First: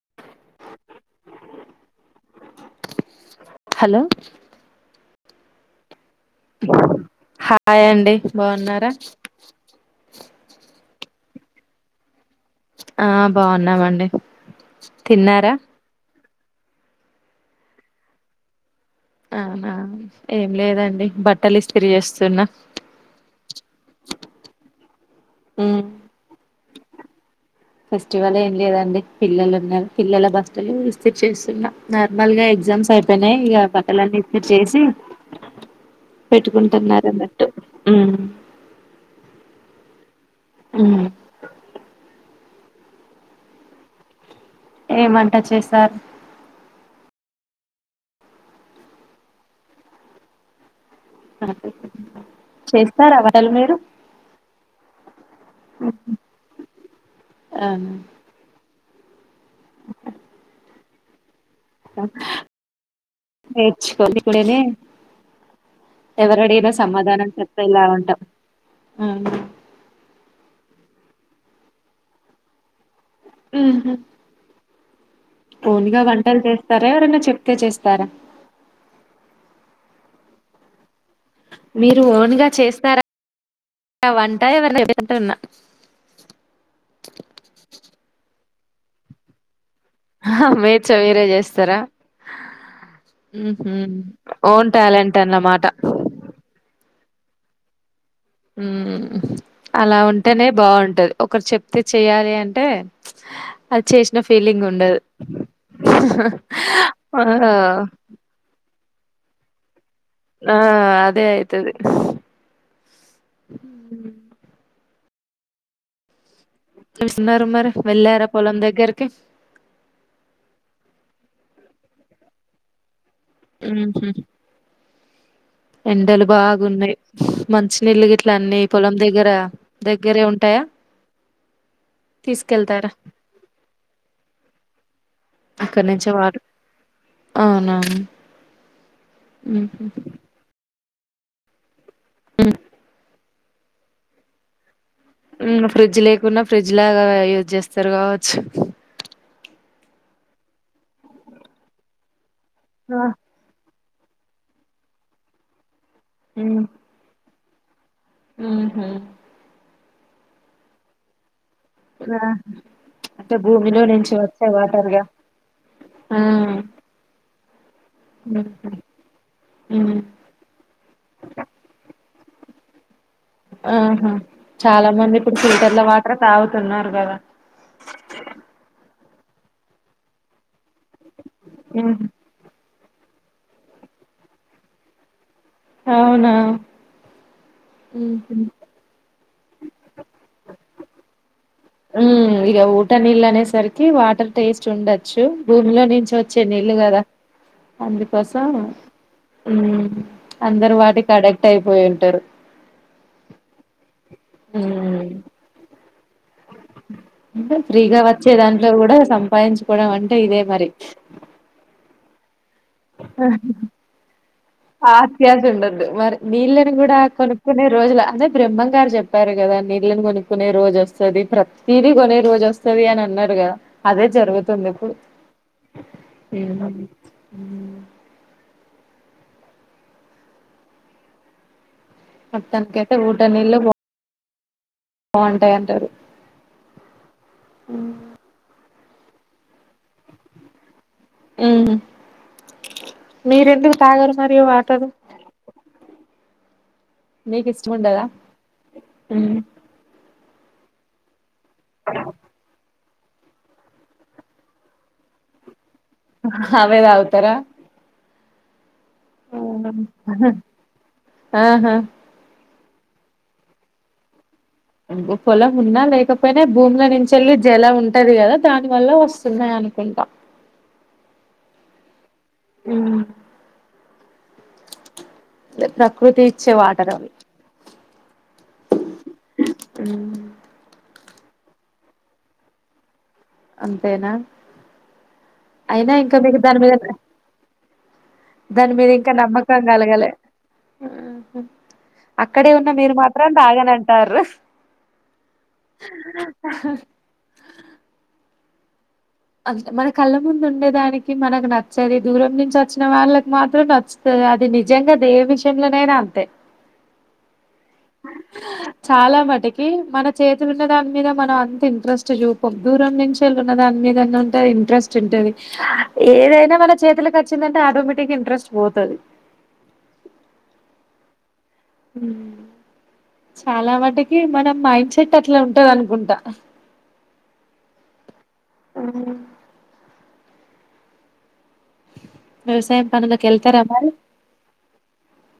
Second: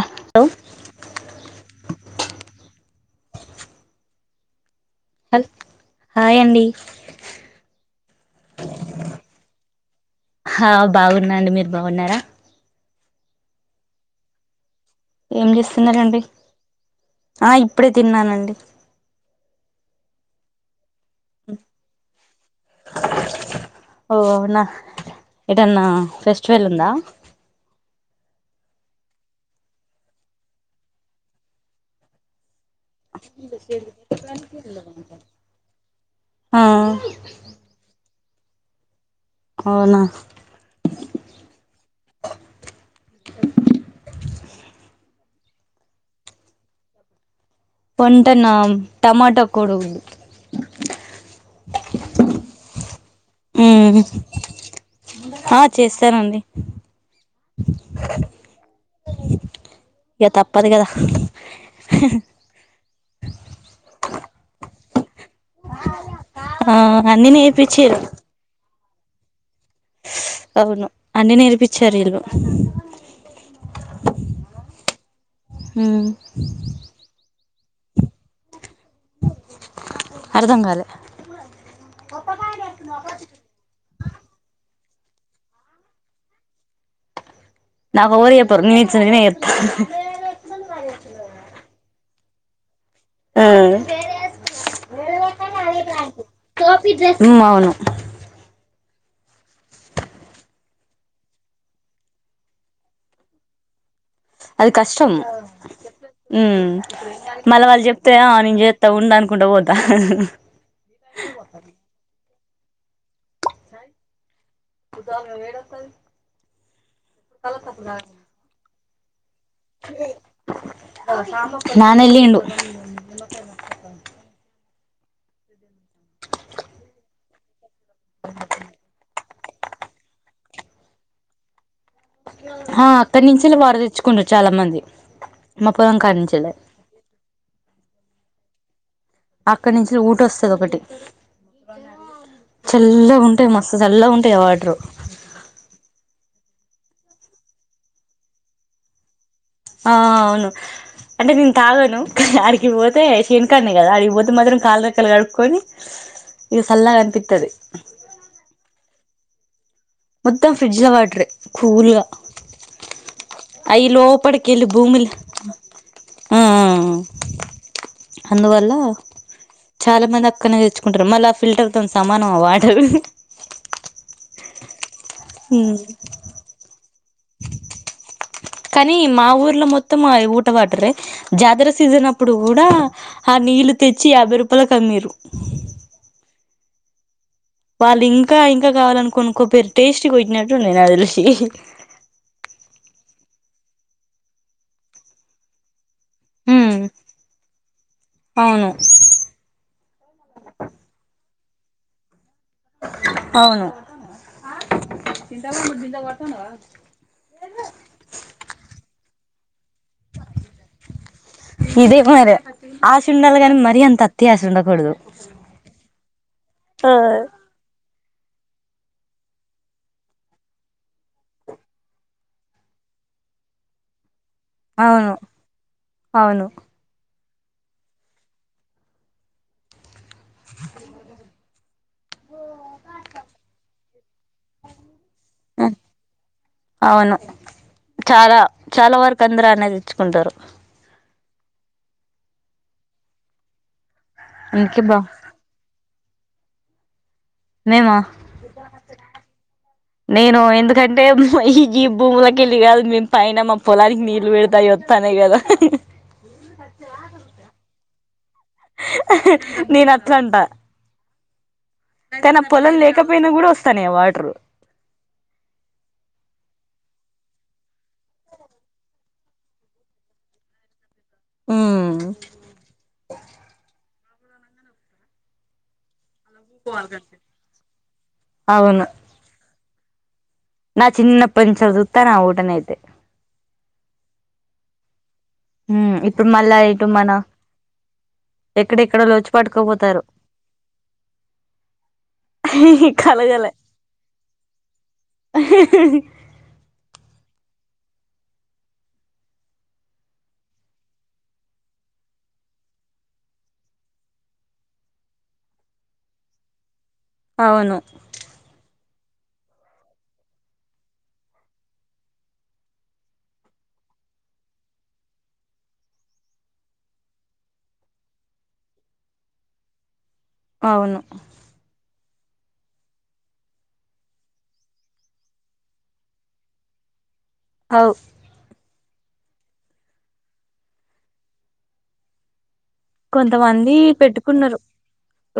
అ hello hello హల్ hi అండి hi అండి బాగున్నారా ఆ బాగున్నాండి మీరు బాగున్నారా ఆ బాగున్నామండి ఏం తిన్నారా చేస్తున్నారండి ఆ ఇప్పుడే తిన్నానండి అవునా ఏం లేదండి బట్టలు ఇస్తరి చేస్తున్న ఓ అవునా ఏదన్నా ఫెస్టివల్ ఉందా ఫెస్టివల్ ఏం లేదండి పిల్లలు ఉన్నారు పిల్లల బస్సులు విసిట్ చేస్తున్నా నార్మల్ గా ఎగ్జామ్స్ అయిపోనాయి ఇక పక్కలన్న ఇ చేసి ఆ పెట్టుకుంటున్నరు అన్నట్టు ఉమ్ ఉమ్ అవునా బోల సౌండ్ ఏం వంట చేశారు వంటన టమాటో కోడిగుడ్డు వంట నా చేస్తున్నాము ఉహు ఆ చేస్తనండి అవునా, ఇగ తప్పదు కదా నేర్చుకోవాలి ఇప్పుడే ఎవరడిగినా ఆ సమాధానం అన్నీ చెప్పేలా నేర్పిచ్చిర్రు ఉంటాం అవును అన్నీ నేర్పించారు వీళ్ళు ఓనుగా మ్మ్ వంటలు చేస్తారా ఎవరనా చెప్తే చేస్తారా అర్ధంకాలె మీరు ఓన్ గా చేస్తారా వంట ఎవరైనా చెప్తారా పెట్టన్న నాకు ఎవరు చెప్పారు నా ఇచ్చి నేనే చేస్తా మేర్చ వేరే చేస్తారా ఓన్ ట్యాలెంట్ అన్నమాట అవును ఉహు అలా ఉంటేనే బాగుంటది ఒకరు చెప్తే చెయాలి అంటే అది చేసి అది కష్టం ఉ ఆ మళ్ళా వాళ్ళు చెప్పితే నేను ఉంద అనుకుంట పోద్దు ఆ అదే అయతుది బాగా వేడి అత్తది చస్తున్నారా మరి వెళ్ళారా పొలం దగ్గరకి నాన్న ఎలిండు ఉహు ఎండలు బాగున్నాయి మంచ నీళ్లు గీట్ల అన్నీ పొలం దగ్గర దగ్గరే ఉంటాయా ఆ తీసుకెళ్తారా అక్కడి నుంచే వాటరు తెచ్చుకుంటారు చాలా మంది మా అక్కడ పొలం నుంచే కాడి వాటరు నుంచెల్లి అవునవును అక్కడి నుంచి ఊట వస్తది ఒకటి చల్లగా అంటే మస్తు మెల్లగా ఉంటాయి వాటర్ ఉమ్ ఫ్రిడ్జ్ లేకున్నా ఫ్రిడ్జ్ లాగా యూజ్ చేస్తారు కావచ్చు ఆ అవును అంటే నేను తాగాను అడికి పోతే ఆ చేను కానే వాడికి పోతే మాత్రం కాలు రెక్కలు కట్టుకొని సల్లగా అనిపితది ఉ హు మొత్తం ఫ్రిడ్జ్ లో వాటర్ ఆ అంటే భూమిలో అవి నుంచి లోపల వచ్చే వాటర్గా భూమిల ఆ ఆ ఆ ఉహు. అందువల్ల ఉమ్ చాలా మంది అక్కనే తెచ్చుకుంటారు మళ్ళీ ఫిల్టర్ తో సా అమ్మ వాటరు ఆహా చాలా మంది ఇప్పుడు ఫిల్టర్ల వాటర్ తాగుతున్నారు కదా కానీ మా ఊర్లో మొత్తం ఊట వాటరే జాతర ఉహు. సీజన్ అప్పుడు కూడా ఆ నీళ్లు తెచ్చి యాభై రూపాయలకు అమ్మీరు అవునా వాళ్ళు ఇంకా ఉమ్ ఇంకా కావాలనుకుని కొనుక్కున్నరు టేస్ట్ కొట్టినట్టు ఉన్నాయి నాకు తెలిసి మ్మ్ ఇగ ఊట నీళ్ళు అనేసరికి వాటర్ టేస్ట్ ఉండొచ్చు భూమిలో నుంచి వచ్చే నీళ్లు ఉమ్ కదా అందుకోసం అవును మ్మ్ అందరు వాటికాడే ఆగు పోయి ఉంటారు అవును ఉమ్ ఫ్రీగా వచ్చే దాంట్లో కూడా సంపాదించు కోవడమంటే ఇదే మరి ఇదే మరి ఆశ ఉండలి కాని మరీ అంత ఆశ ఉండకూడదు ఆత్యాశ ఉండద్దు మరి నీళ్ళని ఆ కూడా కొనుక్కునే రోజుల అదే బ్రహ్మ గారు చెప్పారు కదా నీళ్ళని కొనుక్కునే రోజు వస్తుంది ప్రతీదీ కొనే రోజు వస్తుది అని న్నారు కదా అదే జరుగుద్ది ఇప్పుడు అవును అవును మొత్తానికైతే ఊట నిళ్లు పో ఆ అవును చాలా చాలా వరకు అందరు అన్నే తేచ్చుకుంటారు మీరెందుకు తాగరు మరి అందుకే వాటరు బా నీకు ఇష్టం ఉండదా మేమా నేను ఎందుకంటే ఈ భూములకెళ్లి కాదు మేము పైన మా పొలానికి నీళ్లు పెడితే అయ్యి ఒత్తన్నాయ్ కదా ఆహా అవే తగుతర ఆహా నేను అట్లా అంటా ఆహా కని పొలం లేకపోయినా కూడా వస్తాన్నయ్ ఆ వాటరు పొలం ఉన్నా లేకపోయినా భూముల నుంచి వెళ్ళి జల ఉంటది కదా దాని వల్ల వస్తున్నాయి అనుకుంటా మ్మ్ మ్మ్ చెప్పు రా ప్రకృతి ఇచ్చే వాటర్ అవి అవును ఉ నా చిన్నప్పటి నుంచి చూస్తన్న ఆ ఊటనైయితే అంతేనా అయినా ఉమ్, ఇంకా ఇప్పుడు మీకు మళ్ళా దాని మీద ఇటు మన ఎక్కడెక్కడో ఇంకా లోచి నమ్మకం పట్టుకోపోతారు గాలగలే అక్కడే ఉన్న మీరు మాత్రం కలగలే తాగనంటాన్రు మన కళ్ళ ముందు ఉండేదానికి మనకు నచ్చది దూరం నుంచి వచ్చిన వాళ్ళకి మాత్రం నచ్చుతుంది అది నిజంగా దేని విషయంలోనైనా అంతే అవును చాలా మట్టుకి మన చేతులు ఉన్న దాని మీద మనం అంత ఇంట్రెస్ట్ చూపం దూరం నుంచి ఉన్న దానిమీద ఉంటే ఇంట్రెస్ట్ ఉంటది ఏదైనా మన చేతికి వచ్చిందంటే ఆటోమేటిక్ గా ఇంట్రెస్ట్ పోతది ది [unintelligible] అవును మ్మ్ చాలా మటుకి మనం మైండ్ సెట్ అట్లా ఉంటది అనుకుంటా అవు అ వ్యవసాయం పనులకు వెళ్తారా కొంతమంది మరి పెట్టుకున్నారు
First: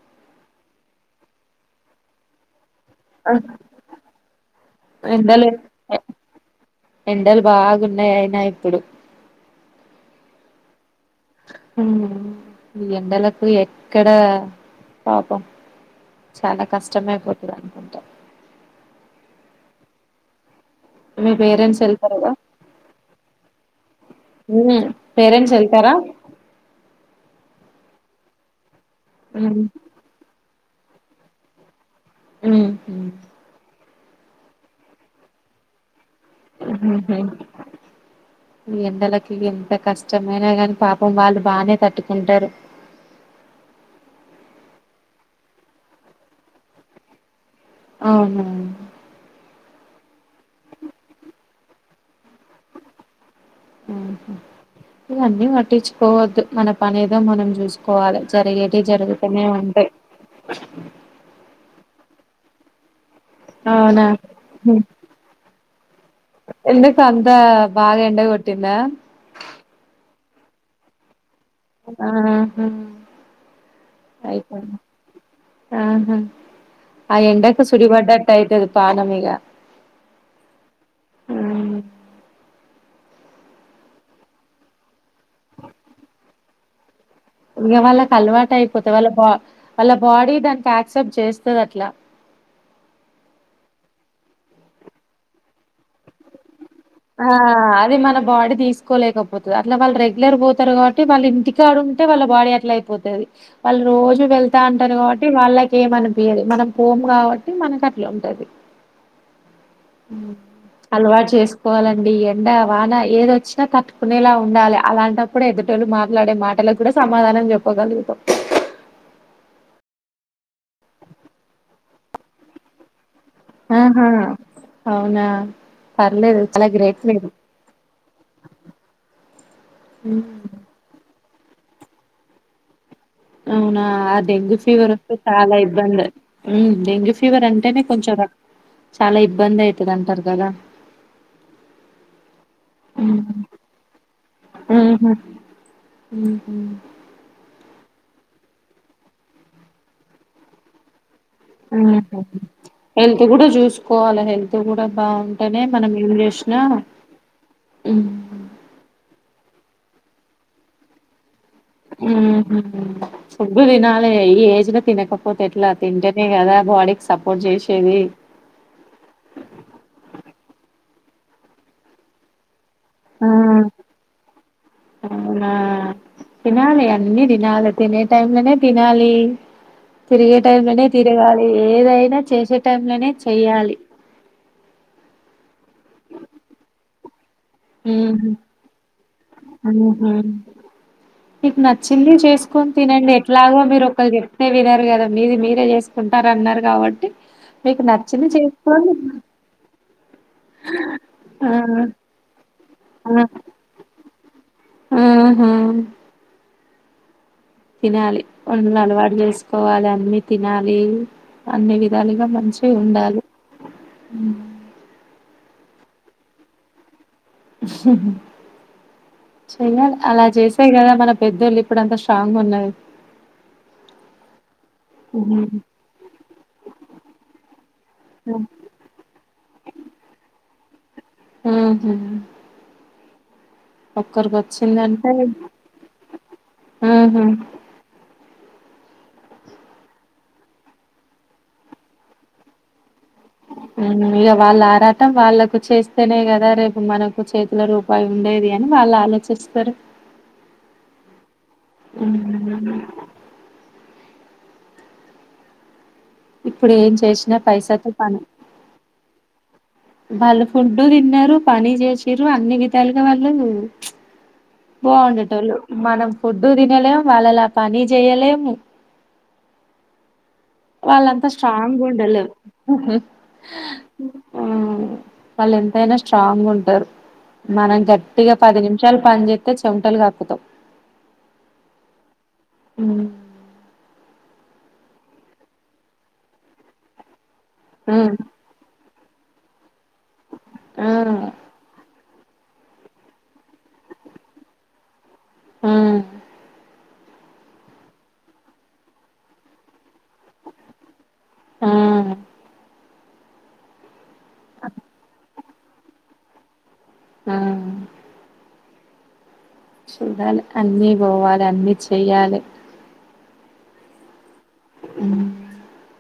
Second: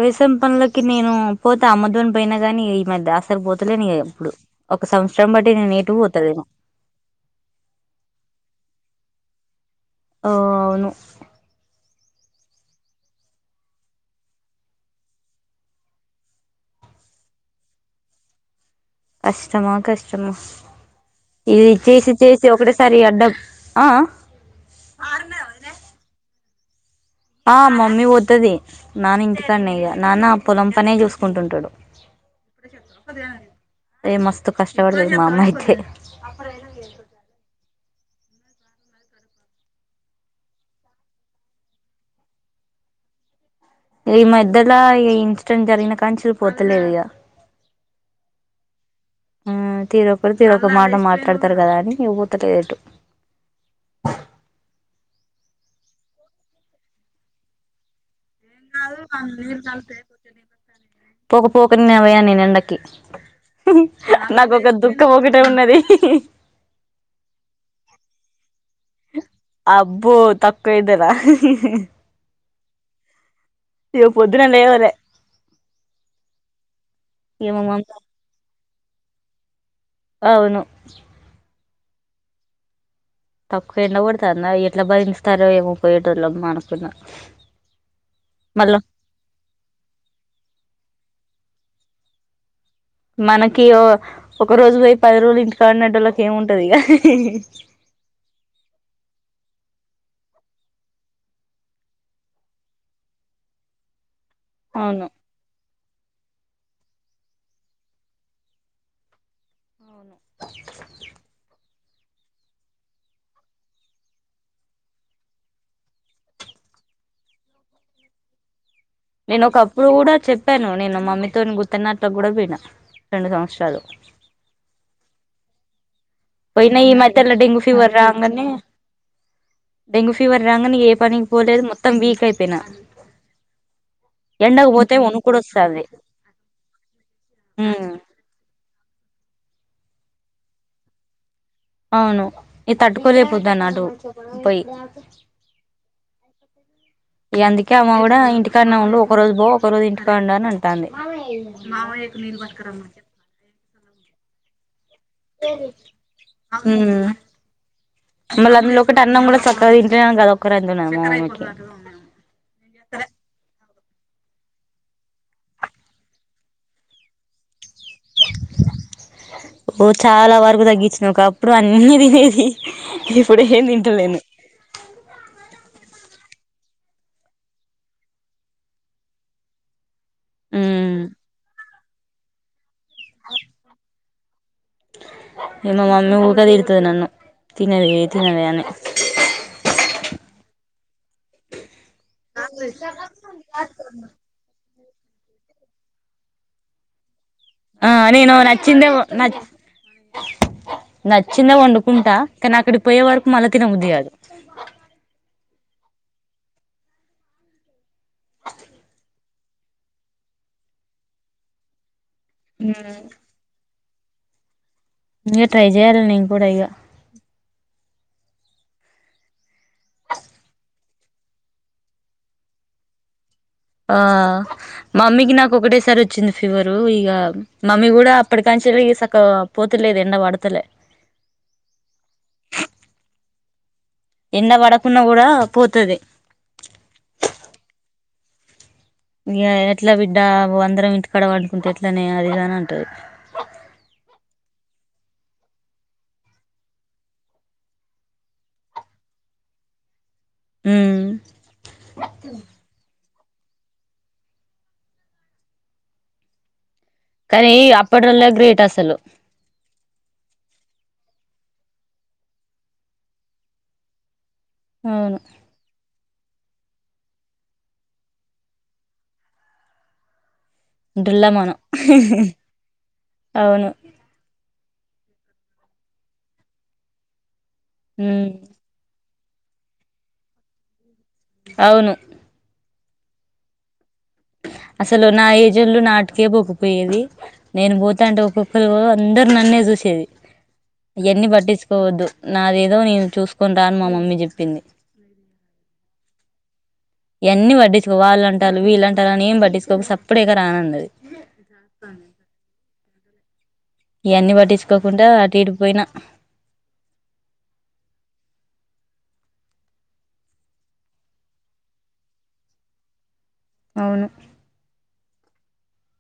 వేసం పనులకి నేను పోతే అమ్మ తోనే పోయిన కాని మ అసలు పోతలే నీ ఇప్పుడు ఒక సంవత్సరం ఎండలు బట్టి నేను నేటు పోతాలేను ఎండలు బాగున్నాయి అయినా ఇప్పుడు ఓ అవును ఈ ఎండలకు ఎక్కడ పాపం చాలా కష్టమయిపోతుంది అనుకుంటా కష్టమా కష్టమా మీ ఇది పేరెంట్స్ చేసి వెళ్తారు కదా చేసి ఒకటిసారి అడ్డం ఆ ఉ పేరెంట్స్ వెళ్తారా ఆ మమ్మీ పోతది నాన్న ఉమ్ ఇంటికాన ఇగ నాన్న పొలం పనే చూసుకుంటుంటాడు ఉమ్ ఏ మస్తు కష్టపడతాది మా అమ్మా ఇయితే అప్పురం ఎలా కేకదు ఉహుహు. ఉ ఈ ఎండలకి ఎంత కష్టమైనా కని పాపం వాళ్ళు బాగానే తట్టుకుంటారు [unintelligible] ఈ మధ్యలో ఈ ఇన్సిడెంట్ జరిగిన కానీంచి పోతలేదు ఇక అవున ఆ తీరొకరు తీర ఒక మాట మాట్లాడతారు కదా అని పోతలేదు ఎటు ఉహు. ఇవన్నీ పట్టించుకోవద్దు మన పని ఏదో మనం చూసుకోవాలి జరిగేటి జరుగుతూనే ఉంటాయి పోక పోక నిన్న పోయా ఎండకి అవునా నాకొక ఉమ్. దుఃఖం ఒకటే ఉన్నది ఎందుకు అంత బాగా ఎండ కొటింద అబ్బో తక్కువ ఎండన ఆ ఇగ పొద్దున లేవాలి ఆహా ఆ ఇగ ఎండకి మా మమ్మీ చుడిపడటయితేది పణం ఇగ అవును అ తక్కువ ఎండ పడుతుందా ఎట్లా భరిస్తారో ఏమో పోయేటోళ్ళ అనుకున్న ఇంక వాళ్ళకి అలవాటు అయిపోతాయి వాళ్ళ బా వాళ్ళ బాడీ దానికి యాక్సెప్ట్ చేస్త ది అట్ల మనకి ఒక రోజు పోయి పది రోజులు ఇంటి కడ వున్నోలకి ఏముంటు ఆ అది మన బాడీ తీసుకోలేకపోతుంది అట్లా వాళ్ళ ర రెగ్యులర్ పోతారు కాబట్టి వాళ్ళు ఇంటికాడా ఉంటే వాళ్ళ బాడీ అట్లా అయిపోతుది వాళ్ళు రోజు వెళ్తా అంటారు అవును కాబట్టి వాళ్ళకి ఏమ అనిపయది మనం పోము కాబట్టి మనకి అట్లాంటది అలవాటు చేసు ట్కోవాలండి ఎండ వాన ఏదొచ్చినా తట్టుకునేలా ఉండాలి అలాంటప్పుడు ఎదుటోళ్ళు మాట్లాడే మాట కూడా సమాధానం చెప్పగలుగుతం నేను ఒకప్పుడు కూడా చెప్పాను నేను మమ్మీతో గుర్తున్నట్లు కూడా పోయిన ఆహా అవునా పర్లేదు చాలా పోయినా ఈ గ్రేట్ మీరు మధ్యలో డెంగ్యూ ఫీవర్ రావంగానే డెంగ్యూ ఫీవర్ రాగానే ఏ పనికి పోలేదు మొత్తం వీక్ అయిపోయినా అవునా ఆ డెంగ్యూ ఎండకు ఫీవర్ పోతే వస్తే వణుకుడు చాలా వస్తాంది ఇబ్బంది డెంగ్యూ ఫీవర్ అంటేనే ఉమ్ కొంచెం [unintelligible] చాలా ఇబ్బంది అవుతుంది అంటారు కదా అవును ఇ తట్టుకోలేకపోతన అటు పోయి హ అందుకే అమ్మ కూడా ఇంటికన్నా ఉండు ఒక రోజు పో ఒక రోజు ఇంటికా ఉండ అని అంటాంది ఉమ్ మామయ్యకు నీళ్ళు పట్టుకురమ్మని హెల్త్ కూడా చూసుకోవాల హెల్త్ కూడా బాగుంటేనే మనం ఏం చేసినా ఉమ్ మళ్ళీ అందులో కూడా లో ఒకటి అన్నం కూడా ఇంటున్నా కద ఒక్కరు అతున్నా మానకి [unintelligible] హమ్ సుబ్భ దిన ఈ ఏజ్ లో తినకపోతే ఎట్లా తింటేనే కదా బాడీకి సపోర్ట్ చేసి ఓ చాలా వరకు తగ్గించిన ఒక అప్పుడు అన్నిీ తినేది ఇప్పుడు ఏం ఆహ్ తింటలేను అహ్ తినాలి అన్నీ తినాలి తినే టైంలనే తినాలి తిరిగే టై లోనే ఉమ్ తిరగాలి ఏదైనా చేసే టైం లోనే చెయ్యాలి ఇగ మా మమ్మీ కూడా టిడ్టది నన్ను తినండి తినండి అని ఉమ్ మీకు నచ్చింది చేసుకొని తినండి ఎట్లాగో మీరు ఒకరు చెప్తే విర వినరు కదా మీది మీరే చేసుకుంటారూ అన్నారు కాబట్టి మీకు అహ్ నచ్చింది నేను నచ్చిందే చేసుకోండి నచ్చ ఆ నచ్చిందే వండుకుంటా కానీ అక్కడ పోయే ఆ! వరకు మల్లా తినబుద్ధి కాదు ఉమ్ తినాలి వన్న అలవాటు చేసుకోవాలి అన్నిీ తినాలి అన్ని తిన్ గా మంచి ఉండాలి ఇంగ ఇంకా ట్రై చేయాలి నేను కూడా ఇగ ఉహ్ హు చెయ్యాలి అలా చేసేయి కదా మన పెద్దోళ్ళు ఇప్పుడు అంతా స్ట్రాంగ్ ఉన్నరూ అహ్ మమ్మీకి నాకు ఒకటేసారి వచ్చింది ఫీవరు ఇక మమ్మీ కూడా అప్పటికా చిరిగి సక్క పోతులేదు ఎండ పడతలే ఉమ్ ఒక్కరికి ఎండ పడకున్నా వచ్చిందంటే కూడా పోతది ఆహ ఇంక ఎట్లా బిడ్డ అందరం ఇంటికాడవండుకుంటే ఎట్లనే అది ఇది అని అంటది ఇక వాళ్ళ ఆరాటం వాళ్ళలకు చేస్తేనే కదా రేపు మనకు చేతిలో రూపాయి ఉండేది అని అలా ఆలోచిస్తారు ఉమ్ ఇప్పుడు ఏం చేసినా కానీ పైసాతో పన అప్పటోల్లే గ్రేట్ అసలు బళ్ళ ఫుడ్డు తి తిన్నారు పని చేసిారు అన్ని విధాలుగా వాళ్ళు అవును బాగుండేట వాళ్ళు మనం ఫుడ్డు తినలేము వాళ్ళలా పని చేయలేము డుల్ల వాళ్ళంతా మనం స్ట్రాంగ్గా ఉండలే ఉహూ హు అవును హమ్ వాళ్ళు ఎంతైనా స్ట్రాంగ్ ఉంటారు మనం ఉమ్ గట్టిగా పది నిమిషాలు పని చేస్తే చెంటలు కపుతాము అవును ఉమ్ అసలు నా ఏజన్లు నాటికే పోొగిపోయేది నేను ఆ పోతా అంటే ఒక్కొక్కరు అందరు నన్నే చూసేది ఆ ఇవన్నీ పట్టించుకోవద్దు నాదేదో నేను చూసుకొని రాని మా మమ్మీ చెప్పింది ఉమ్ ఈ వన్నీ పట్టించుకో వాళ్ళుంటారు వీళ్ళుంటారు అని ఏం పట్టించకోక సప్పుడు చెయ్యక రా అన్నది ఆ [unintelligible] ఇవన్నిీ పట్టించుకోకుండా అటు ఇటు పోయినా ఉహ్ చూడాల అన్నీ పోవాలి అన్నీ చెయ్యలే అవును అ [inaudible]